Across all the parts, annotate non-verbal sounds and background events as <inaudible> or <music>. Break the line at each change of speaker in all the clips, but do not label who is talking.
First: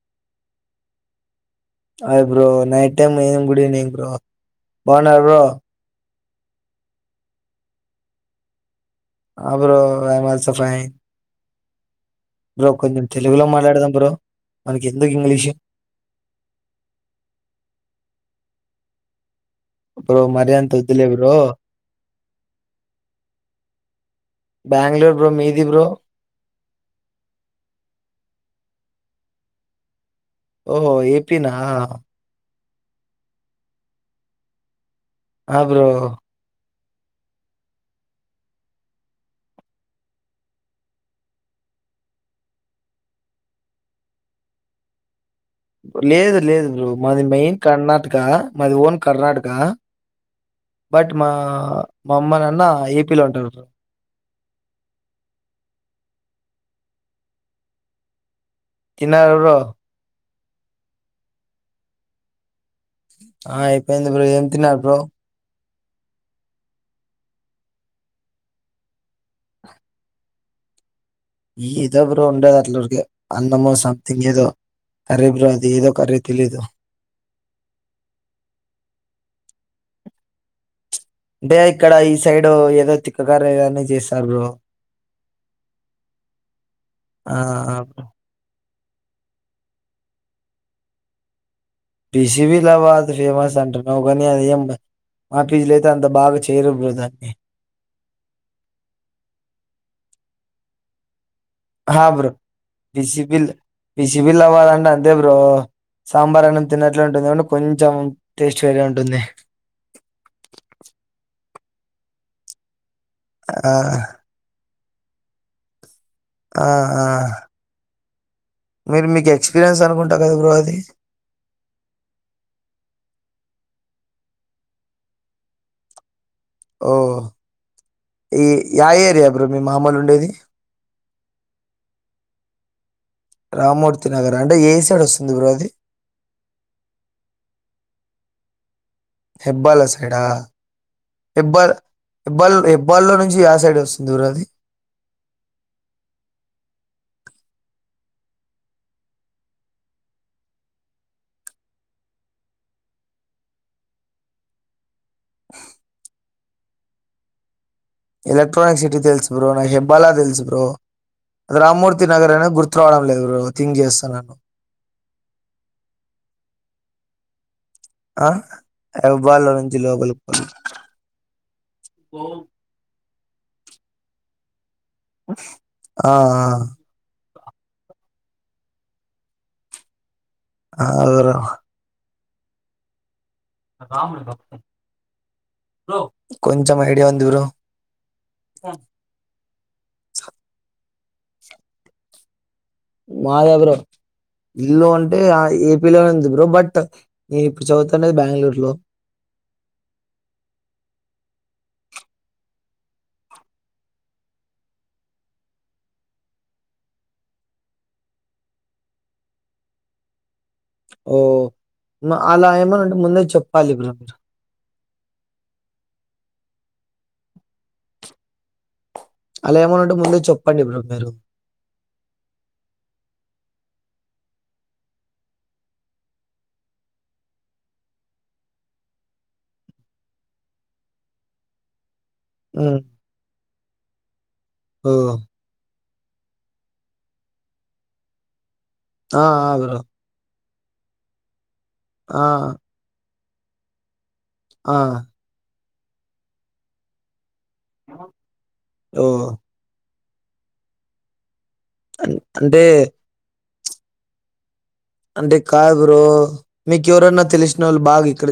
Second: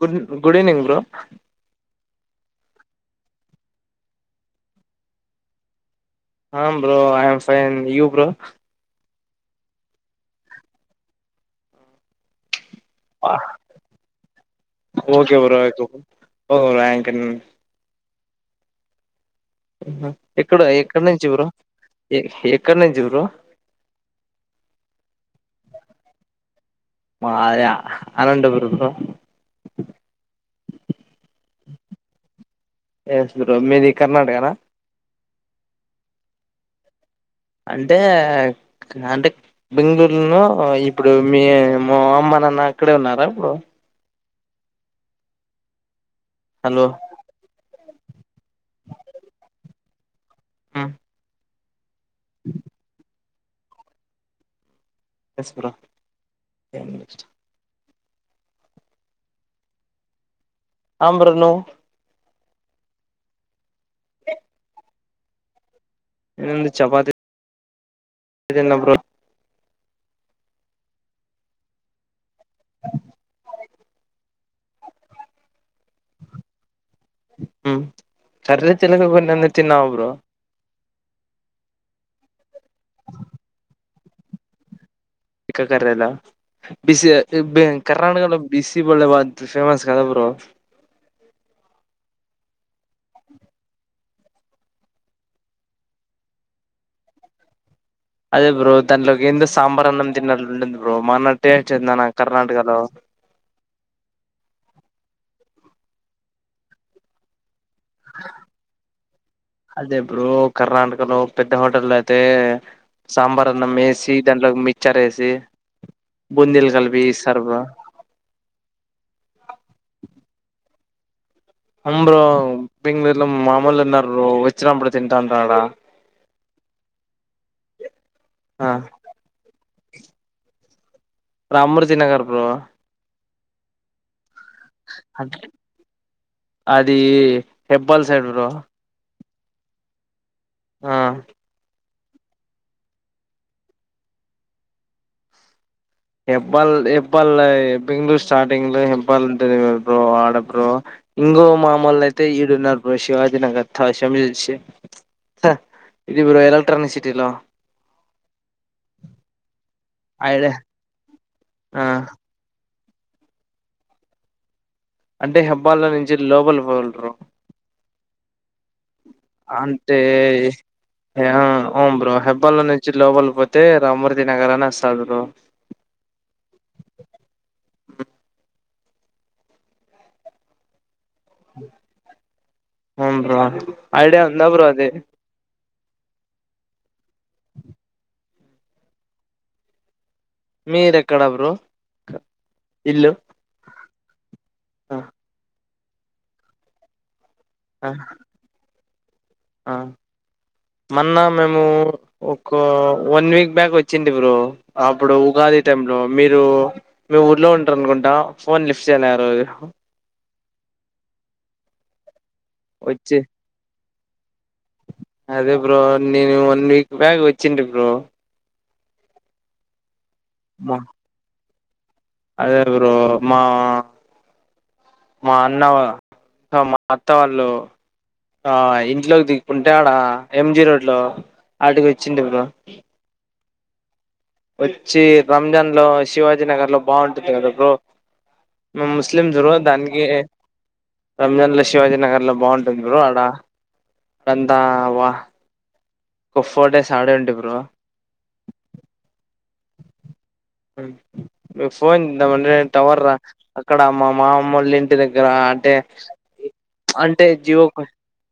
Good good evening bro
hi bro night time ఏం good evening bro బాగవున్నావ bro
um bro I'm fine you bro
uh bro I am also fine bro కొంచెం తెలుగులో మాట్లాడదాం bro మనకి ఎందుకు
okay
English
bro ఒ ర్యాంకన్
బ్రో మరీ
ఎక్కడ
అంత
ఎక్కడ
వద్దులే
నుంచి బ్రో ఎ ఎక్కడ నుంచి బ్రో
బెంగళూర్ బ్రో మీది బ్రో
మాద అనంతపూర్ బ్రో
ఓహో ఏపీనా
ఏస్ బ్రో మీది కర్ణాటకనా
ఆబ్రో
అంటే అంటే బెంగళూరులో ఇప్పుడు మీ మామ్మ నాన్న అక్కడే ఉన్నారా ఇప్పుడు
లేదు లేదు
హలో
బ్రో మాది మెయిన్ కర్ణాటక మాది ఓన్ కర్ణాటక బట్ మా మా అమ్మ నాన్న ఏపీలో ఉంటారు బ్రో
ఎస్ బ్రో
తిన్నార బ్రో
అమ్ బ్రో నువ్
ఆ అయిపోయింది బ్రో ఏం తిన్నారు బ్రో
ఏముంది చపాతి తిన్న బ్రో
ఈ ఇదో బ్రో ఉండేది అట్లరికి అన్నమొ సంథింగ్ ఏదో కర్రీ బ్రో ఇది ఏదో కర్రీ తెలీదు
ఉం కర్రి తెలియకుండా ఎందుకు తిన్నావు బ్రో
అంటే ఇక్కడ ఈ సైడ్ ఏదో తిక్కకర్రీలన్ని చేస్తారు బ్రో
తిక్కకర్రిలా బిసి
ఆ
బి కర్ణాటకలో బిసి బోలె బాద్ ఫేమస్ కదా బ్రో
పిసిబిలాబాద్ ఫేమస్ అంటునవు కని అది ఏం బ మాఫీజ్లో అయితే అంత బాగా చేయరు బ్రో దాన్ని
అదే బ్రో దాంట్లోకి ఎందు సాంబార్ అన్నం తిన్నట్ ఉంటుంది బ్రో మాన
హా బ్రో బీస్ బిల్ బీసి బిల్లవాద్ అంటె అ దే బ్రో సాంబార్ అన్న తిన్నట్లే ఉంటది కాని కొంచెం టేస్టువేరే ఉంటుంది
అదే బ్రో కర్ణాటకలో పెద్ద హోటల్లో అయితే సాంబార్
ఆ
అన్నం వేసి దాంట్లో మిక్చర్ ఏసి
ఆ ఆ మీరు మీకు ఎక్స్పీరియన్స్ అనుకుంటా కదా బ్రో అది
అండ్ బింగ్బిల్లం మామూలున్నారు ఓచ్చినప్పుడు తింటా ఉంటారాడ
ఓ ఈ
ఆ
యా ఏరియా బ్రో మీ మామూల్ ఉండేది
రామ్రోజినగర్ బ్రో
రామ్మూర్తి నగర్ అంటే ఏ సైడ్ ఓస్తుంది బ్రో అది
హెబ్బల్ సైడ్ బ్రో
హెబ్బాల సైడా
ఆ
హెబ్బాల్ ఎబ్బాల్ ఎబ్బాల్లో నుంచి యా సైడ్ ఓస్తుంది బ్రో అది
ఎబ్బాళ్ ఎబ్బాళ్ బెంగళూరు స్టార్టింగ్ లో ఎబ్బాళ్ ఉంటది కదా బ్రో ఆడ బ్రో ఇంగో మామ్మోల్ అయితే ఇడున్నారు బ్రో శివాజీ నగర్ థాశమిషి ఇది బ్రో ఎలక్ట్రనిక్ సిటీలో
ఎలక్ట్రానిక్ సిటీ తెల్సు బ్రో నాక్ హెబ్బాల తెల్సు
ఐడ
బ్రో
ఆ
రామ్మూర్తి నాగరైనా గుర్తు త్రావడంలేదు బ్రో థింక్ చేస్తున్నాను
అంటే హబ్బాల్లో నుంచి లోబల్ పోవాలిబ్రో
ఆ హెబ్బాల్లో నుంచి
అంటే
లోపలికి
యం బ్రో
పోవాలి
హెబ్బల నుంచి లోబల్ పోతే రామురిదినగరణ ఓస్
ఆ ఆ ఆగరా
అవున్ బ్రో ఐడియా ఉందా బ్రో అది
కొంచం ఐడియా ఉంది బ్రో
మీర్ ఎక్కడ బ్రో ఇల్లు
మాద బ్రో ఇల్లు
ఆ
అంటే ఏపీలోనే ఉంది బ్రో బట్ నేన్ ఇప్పుడ్ చదుతున్నది బెంగ్ళూరు లో
ఆ మన్న మేము ఒక వన్ వీక్ బ్యాక్ ఒచ్చింది బ్రో అప్పుడు ఉగా ది టైం లో మీరు మీ ఊర్లో ఉంటారు అనుకుంటా ఫోన్ లిఫ్ట్ చేయ్లే ఆ రోజు
ఓ అలా ఏమనుంటే
వచ్చి
ముందే చెప్పాలి బ్రో
అదే బ్రో నేను వన్ వీక్ బ్యాక్ ఒచ్చింది బ్రో
అలా ఏమనుంటే ముందే చెప్పండి
మా
బ్రో మీరు
అదే రురో మా మా అన్న సో మా అత్త వాళ్ళు ఆ ఇంట్లోకి దిక్కుంటే ఆడా ఎంజి రోడ్ లో అడిగి చింత వివ
ఉమ్,
ఒచ్చి
ఓ
రంజాన్ లో శివాజీ నగర్ లో బావుంటుంది కదా బ్రో మేమ్
ఆ
ముస్లిమ్స్
ఆ
బ్రో దానికి రంజాన్లో శివాజీ
ఆ
నగర్లో బావుంటుంది బ్రో అడ వందా
ఆ
వా ఓ ఫోడేస్ ఆడండి బ్రో
ఓ
మీ ఫోన్ ఇంత మంది
అంటే
తవర్దా అక్కడ మా మా మ్మోల్ ఇంటి దగ్గర అంటే
కాదు బ్రో మీకు ఎవరన్నా
అంటే
తెలిసిన
జీవో
వాళ్ళు బాగా ఇక్కడ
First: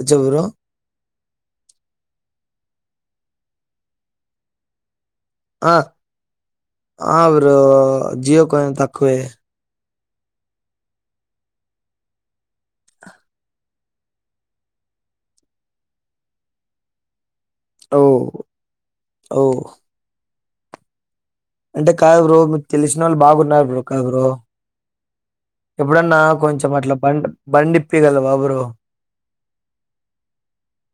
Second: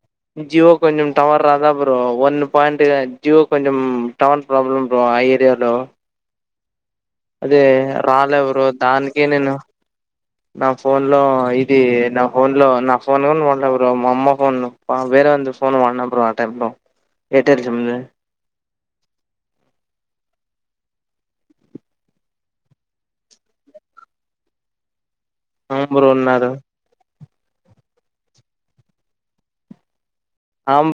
వచ్చా బ్రో
జివో కొంచెం టవర్ రాదా బ్రో ఒన్ పాయింట్ జివో కొంచెం టవర్ ప్రాబ్లమ్ ఆ ఏరియా లో
ఆ ఆ బ్రో జియో
బ్రో
కొంచెం తక్కువే
దానికే నేను నా ఫోన్ లో ఇది నా ఫోన్ లో నా ఫోన్ నువ్ ఉన్నావ్ బ్రో మా అమ్మ ఫోన్ వేరే ఉంది ఫోన్ వాడినం బ్రో ఆ టైం లో ఎయిర్టెల్ సిమ్ ది
ఓ ఓ అంటే కాదు బ్రో మీక్ తెల్సిన వాళ్ళ బాగున్నారు బ్రో కా బ్రో
అవును బ్రో
ఎప్పుడన్నా
అన్నారు
కొంచెం అట్లా పం బండిప్పిగలవా బ్రో
ఆమ్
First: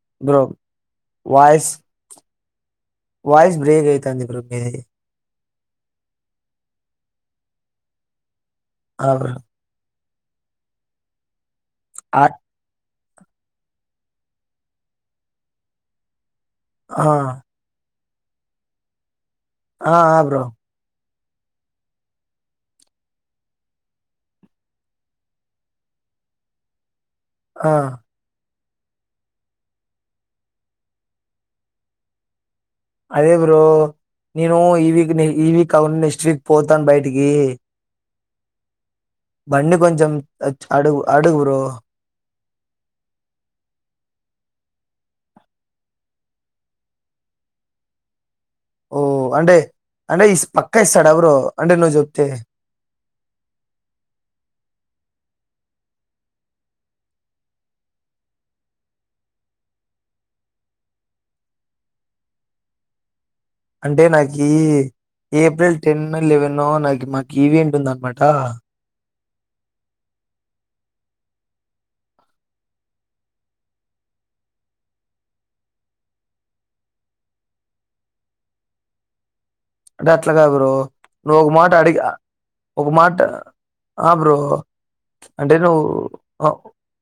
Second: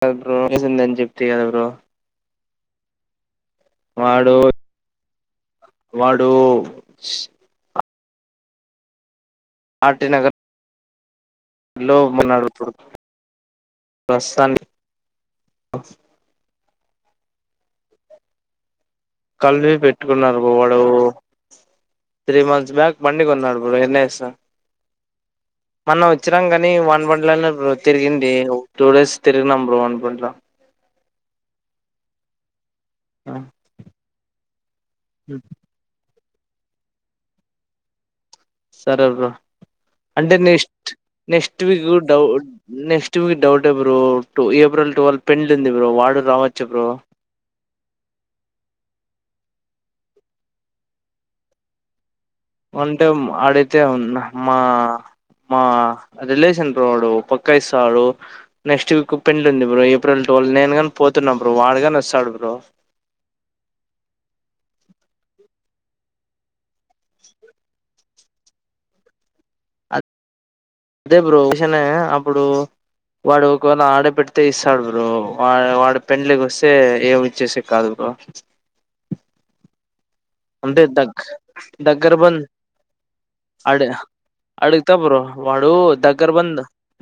క
బ్రో
ప్రామిస్సుందని చెప్తి గదా బ్రో
వాయిస్ వాయిస్ బ్రేక్ అయితాంది బ్రో మీదీ
వాడూ
ఆ బ్రో
ఆర్టీ నగర్ లో
ఆ
మన్నాడుత్తురు ప్రస్తాన్కి బ్రో
ఆ
కళ్ళే
ఆ ఆ!
పెట్టుకున్నారు బ్రో వాడూ త్రీ మంత్స్ బ్యాక్ బండి కొన్నాడు బ్రో ఎన్ ఎస్ మన్న వచ్చినం గాని వాన్ బన్ ల్లనే బ్రో
ఆ
తిరిగింది టూ డేస్ తిరిగినం బ్రో వాన్ బండ్లో
అదే బ్రో నేనూ ఈ వీక్ నె ఈ వీక్ కాకుండ నెక్స్ట్ వీక్ పోతాను బయటికీ
సరే బ్రో అంటే
అచ్-
నెక్స్ట్
అడుగు అడుగు బ్రో
నెక్స్ట్ వీక్ డౌ నెక్స్ట్ వీక్ డౌటే బ్రో టు ఏప్రిల్ టువెల్ పెండ్లుంది ఉంది బ్రో వాడు రావచ్చు బ్రో
ఓ అంటే అంటె ఇస్ పక్క ఇస్తాడా బ్రో అంటే నువ్ జెప్తే
అంటే అడిగితే ఉన్న మా మా రిలేషన్ బ్రో వాడు పక్కా ఇస్సాడు నెక్స్ట్ వీక్ పెండ్లుంది బ్రో ఏప్రిల్ టు వల్ నేను కాని పోతున్నా బ్రో వాడుగాని వస్తాడు బ్రో
అంటే నాకీ ఏప్రిల్ టెన్ లెవెననో నాకు మాకీ ఈవెంట్ ఉందన్మాట
అ దే బ్రో విషన్ అప్పుడు వాడు ఒకవేళ ఆడేపెడ్తే ఇస్తాడు బ్రో వా వాడు పెండ్లి కొస్తే ఏమి ఇచ్చేసెకి కాదు బ్రో
అంటే అట్లకాద్ బ్రో
అంటే దగ్
నువ్ ఒక మాట అడిగా ఒక మాట
అడ
ఆ బ్రో
అడుగ్త
అంటే
వాడు
నువ్వు
దగ్గర
ఆ,
బంద్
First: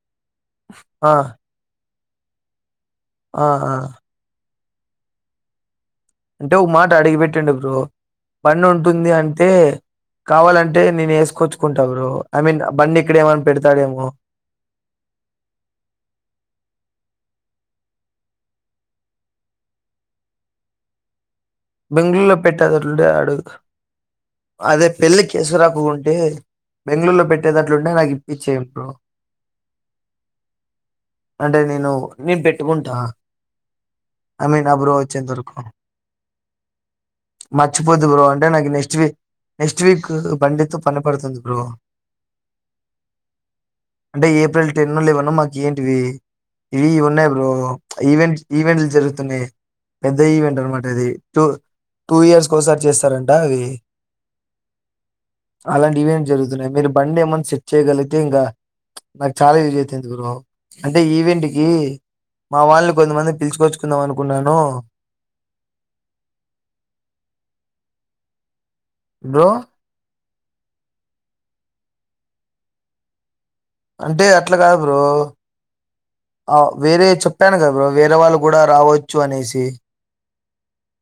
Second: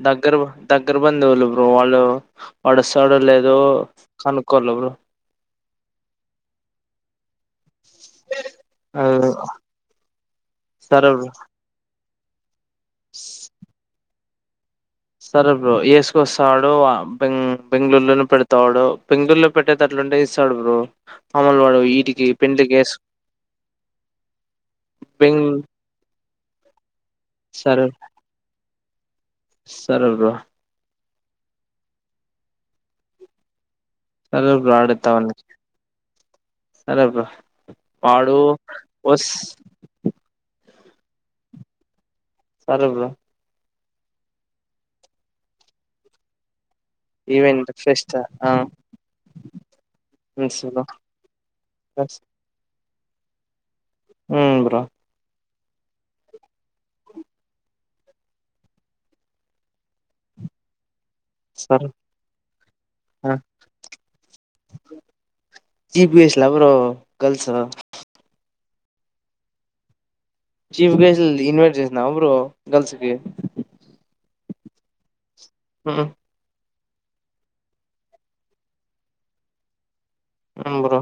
దగ్గర బ దగ్గర
ఆ,
బందువులు ఓ వాళ్ళు వాడొస్సాడో
ఆ,
లేదో
ఆ.
కనుక్కోల బ్రో
అంటే ఒక మాట అడిగి పెట్టిండు బ్రో పనుంటుంది అంటే కావాలంటే
సరే
నేను
బ్రో
ఏస్కొచ్చుకుంట బ్రో ఐ మీన్ బండి ఇక్కడే ఏమైన పెడతాడేమో
సరే బ్రో ఏస్కోస్సాడో ఆ బె బెంగళూరులోనే పెడతాడు బెంగళూరులో పెట్టేతట్లు అంటే ఇస్తాడు బ్రో మామూలు వాడు వీటికి
బెంగళూరులో
పెండ్లికి ఏసు
పెట్టెతట్లుంటే ఆడు అదే పెళ్లి
బెంగ్
కేస్కోరాకోకుంటే బెంగళూల్లో
సరే
పెట్టేదట్లుంటె నాకిప్పించే బ్రో
సరే బ్రో
అంటే నేను నేను పెట్టుకుంటా ఐ
సరే
మీన్
బ్రో
ఆ
ఆడుతా
బ్రోచ్చేంత వరకు
సరే బ్రో
మర్చిపోద్దూ బ్రో
వాడు
అంటే నాకీ నెక్స్ట్ వీక్
వస్
నెక్స్ట్ వీక్ బం డితో పని పడుతుంది బ్రో
సరే బ్రో
అంటే ఏప్రిల్ టెన్నూ లెవెనూ మా కేంటివి ఇవి ఉన్నాయి బ్రో
ఈవెంట్ ఫెస్ట్
ఈవెంట్
ఆ
ఈవెంట్లు జరుగుతున్నాయి పెద్ద ఈవెంట్
తెలుసు బ్రో
అన్మాట అది టూ టూ ఇయర్స్ కోసారి చేస్తారంట అవి
ఉమ్ బ్రో
అలాంటి ఈవెంట్ జరుగుతున్నాయి మీరు బండేమన్న సెట్ చేయగలిగితే ఇంకా నాకు చాలా యూజైతది బ్రో అంటే ఈవెంట్ కి
సరే
మా వాళ్ళను కొంతమంది పిల్చుకొచ్చుకుందాం అనుకున్నాను
T P S lover girls
bro
chief guest invite చేసినావ బ్రో గర్ల్స్ కి
అంటే అట్ల కాదు బ్రో
ఉమ్
వేరే చెప్పాను గా బ్రో వేరే వాళ్ళు గుడా రావచ్చు అనేసి
అవును బ్రో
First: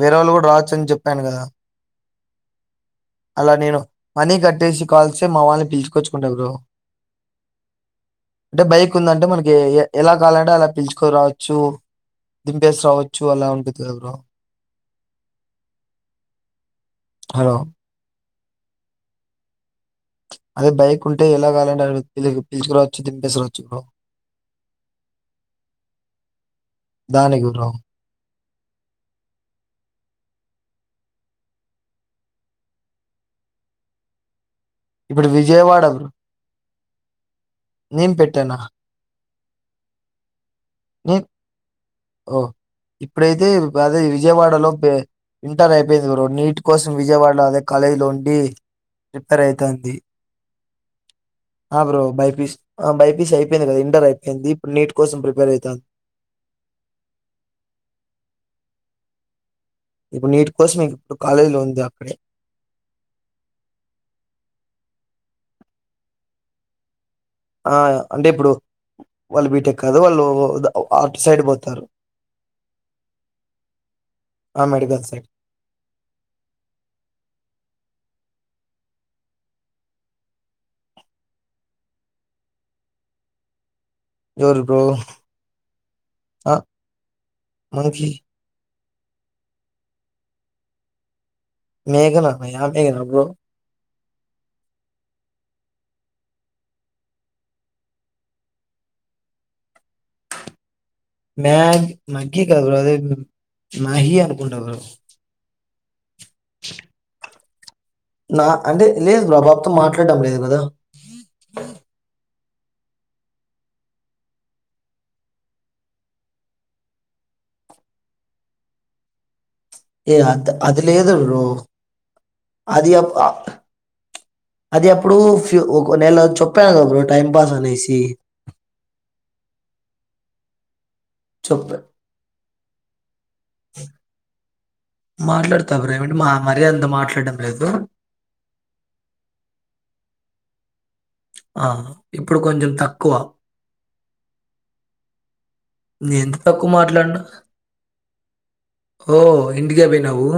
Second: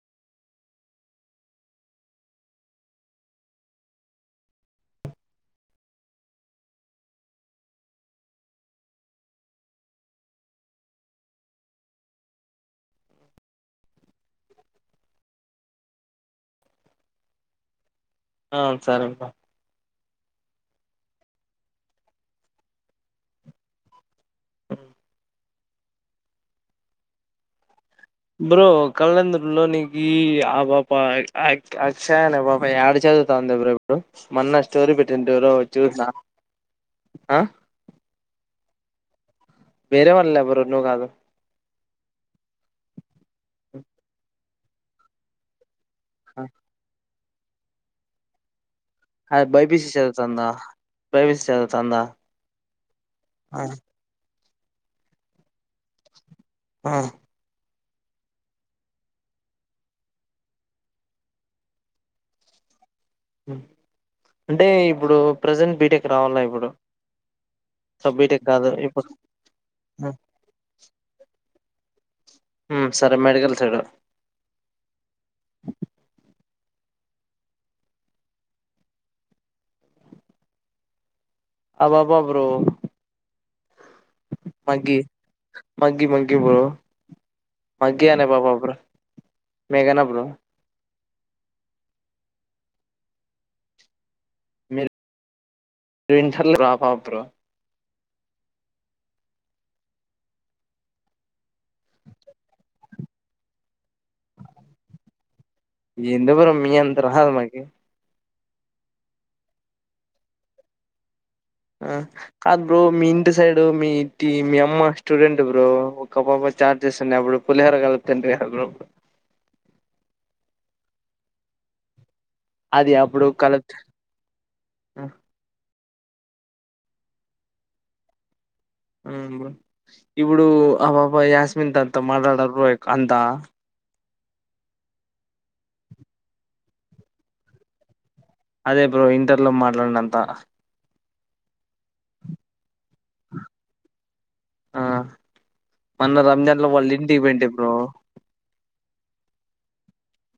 వేరే వాళ్ళు కూడా రావచ్చు అని చెప్పాను గదా అలా నేను మనీ కట్టేసి కాల్స్తే మా వాళ్ళని పిలుచుకొచ్చుకుంటా బ్రో అంటే బైక్ ఉందంటే మనకి ఎలా కాలంటే అలా పిలుచుకురావచ్చు దింపేసి రావచ్చు అలా ఉండుద్ది కదా బ్రో హలో
ఆ సరే బ్రో
అదే బైక్ ఉంటే ఎలాగాలంటే అ పిలుచుకురావచ్చు దింపేసిరావచ్చు
ఉ
దానికి బ్రో
బ్రో కళంద్రలో నీనకి ఆ పాప అక్షయనే పాప ఏడ చదువు తంద బ్రో ఎప్పుడు మొన్న స్టోరి
ఇప్పుడు
పెట్టింది ఎవరో చూసిన అ
నేన్ పెట్టానా
వేరే వాళ్ళే బ్రో నువ్ కాదు
ఒ ఇప్పుడైతే అదే విజయవాడలో పె ఇంటర్ అయిపో యింది బ్రో నీట్ కోసం విజయవాడ అదే కాలేజీ లో ఉండి ప్రిపేర్
అమే బై పి సి
అయితాంది.
చదువుతందా
ఆ బ్రో బైపీస్ బైపీసి
ఆ
అయిపోయింది కదా ఇంటర్ అయిపోయింది ఇప్పుడు నీట్ కోసం ప్రిపేర్ అయితంది
ఆ
ఇప్పుడు నీట్ కోసం ఇప్పుడు కాలేజీలో ఉంది అక్కడే
ఉమ్ అంటే ఇప్పుడు ప్రజెంట్ బీటెక్ రావల్నా ఇప్పుడు
ఆ
సో
అంటే
బీటెక్
ఇప్పుడు
కాదు ఇప్పుడు
వాళ్ళు బీటెక్ కాదు వాళ్ళు అటు సైడ్ పో తారు
ఉమ్ సరే మెడికల్ సైడ్
ఆ! Medical side.
అబ బా బ్రో
ఎవరు బ్రో?
మగ్గి మగ్గీ మగ్గీ
ఆ!
బ్రో
మనకి
మాగ్గీ అనే పాప బ్రో మేఘనా బ్రో
మేఘనా అమ్మాయి ఆంటే గాన బ్రో
ట్విన్సన్ని రాపాప బ్రో
మె మగ్గి కాదు <unintelligible> మహీ అనుకుంట బ్రో
ఎందుకు బ్రో మీ అంత రాదు మాకి
నా అంటే లేదు అ పాబాతో మాట్లాడడం లేదు కదా
ఆ కాదు బ్రో మీ ఇంటి సైడు మీ ఇంటి మీ అమ్మ స్టూడెంట్ బ్రో ఒక పాప చాట్ చేస్తుండే అప్పుడు పులిహోరా కాల్పుతుంటే హ బ్రో
ఏ అంత్ అది లేదు బ్రో అది అప
అప్పుడు కలుప్
అది అప్పుడు ఫ్యూ కొ నెల చెప్పాను బ్రో టైం పాస్ అనేసి
ఉమ్ బ్రో ఇప్పుడు అపాప యాస్మిన్
చెప్పా
తొ అంత మాటడారు బ్రో అంతా
మాట్లాడతా బ్రో ఏమంటే మా మరి అంత మాట్లాడడం లేదు
అదే బ్రో ఇంటర్లో మాట్లాడినంత
ఆ ఇప్పుడు కొంచెం తక్కువ
ఆ
నీ
మొన్న
ఎంత
రంజాన్ లో
తక్కువ
వాళ్ళ
మాట్లాడిన
ఇంటికి పోయింటి బ్రో
ఓ ఎండిగాభోయ్నావు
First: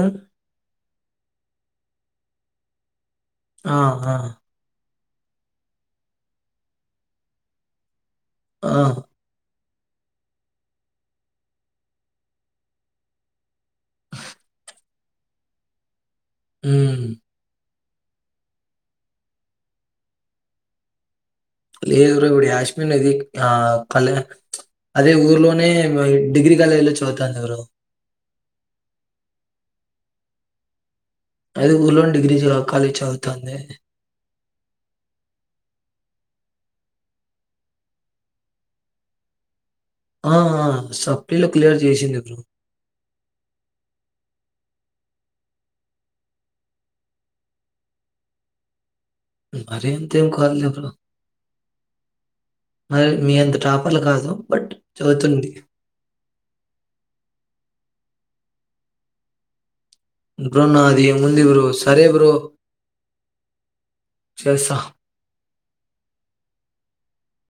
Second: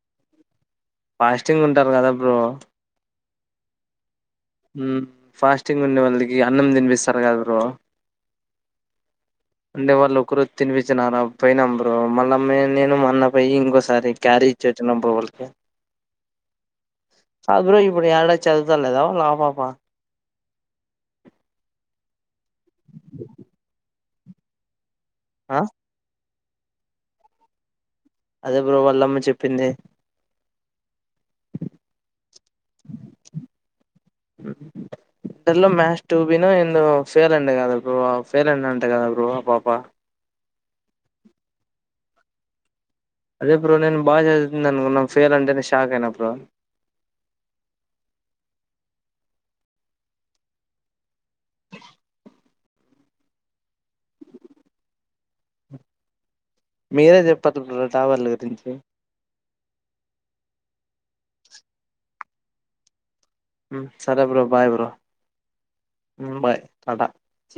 ఫాస్టింగ్ ఉంటారు గదా బ్రో
ఆహ్ ఆహ్
మ్ ఫాస్టింగ్ ఉండే వాళ్ళికి అన్నం తినిపిస్తారు కదా బ్రో
ఆ
అంటే వాళ్ళు ఒకరు తినిపిచ్చినారా పోయ్నం బ్రో మళ్ళ నేను మా అన్న పోయి ఇంకోసారి క్యారీ ఇచ్చెచ్చినం బ్రో వల్కి
మ్
అప్పురు ఇప్పుడు యడా చదుతా లేదా లా పాపా
లేదు బ్రో ఇప్పుడు యాశ్మీర్ నది ఆ కళ అదే
ఆ
ఊర్లోనే డిగ్రీ కాలేజ్లో చదువుతాంది బ్రో
అదే బ్రో వాళ్లమ్మ చెప్పింది
అదే ఉర్లోని డిగ్రీ కాలేజ్ చదువుతోంది
ఇన్టర్ లో మ్యాస్ టూ బినో ఎందో ఫెయిల్ అంది కదా బ్రో ఫెల్ అంది అంటే కదా బ్రో ఆ పాప
ఆ సఫ్లీలో క్లియర్ చేసింది బ్రో
అదే బ్రో నేను బాగా చదువుతుంది అనుకున్నా ఫెయిల్ అంటేనే షాక్ అయినా బ్రో
మరి అంతేం కాదులే బ్రో మరి మీ అంత టాపర్లు కాదు బట్ చదువుతుంది
మీరే చెప్పద్దు బ్రో టాపర్ల గురించి
ఇంక నాదేముంది బ్రో సరే బ్రో
మ్ సరే బ్రో బాయ్
చేస్తా.
బ్రో బాయ్ టాట సి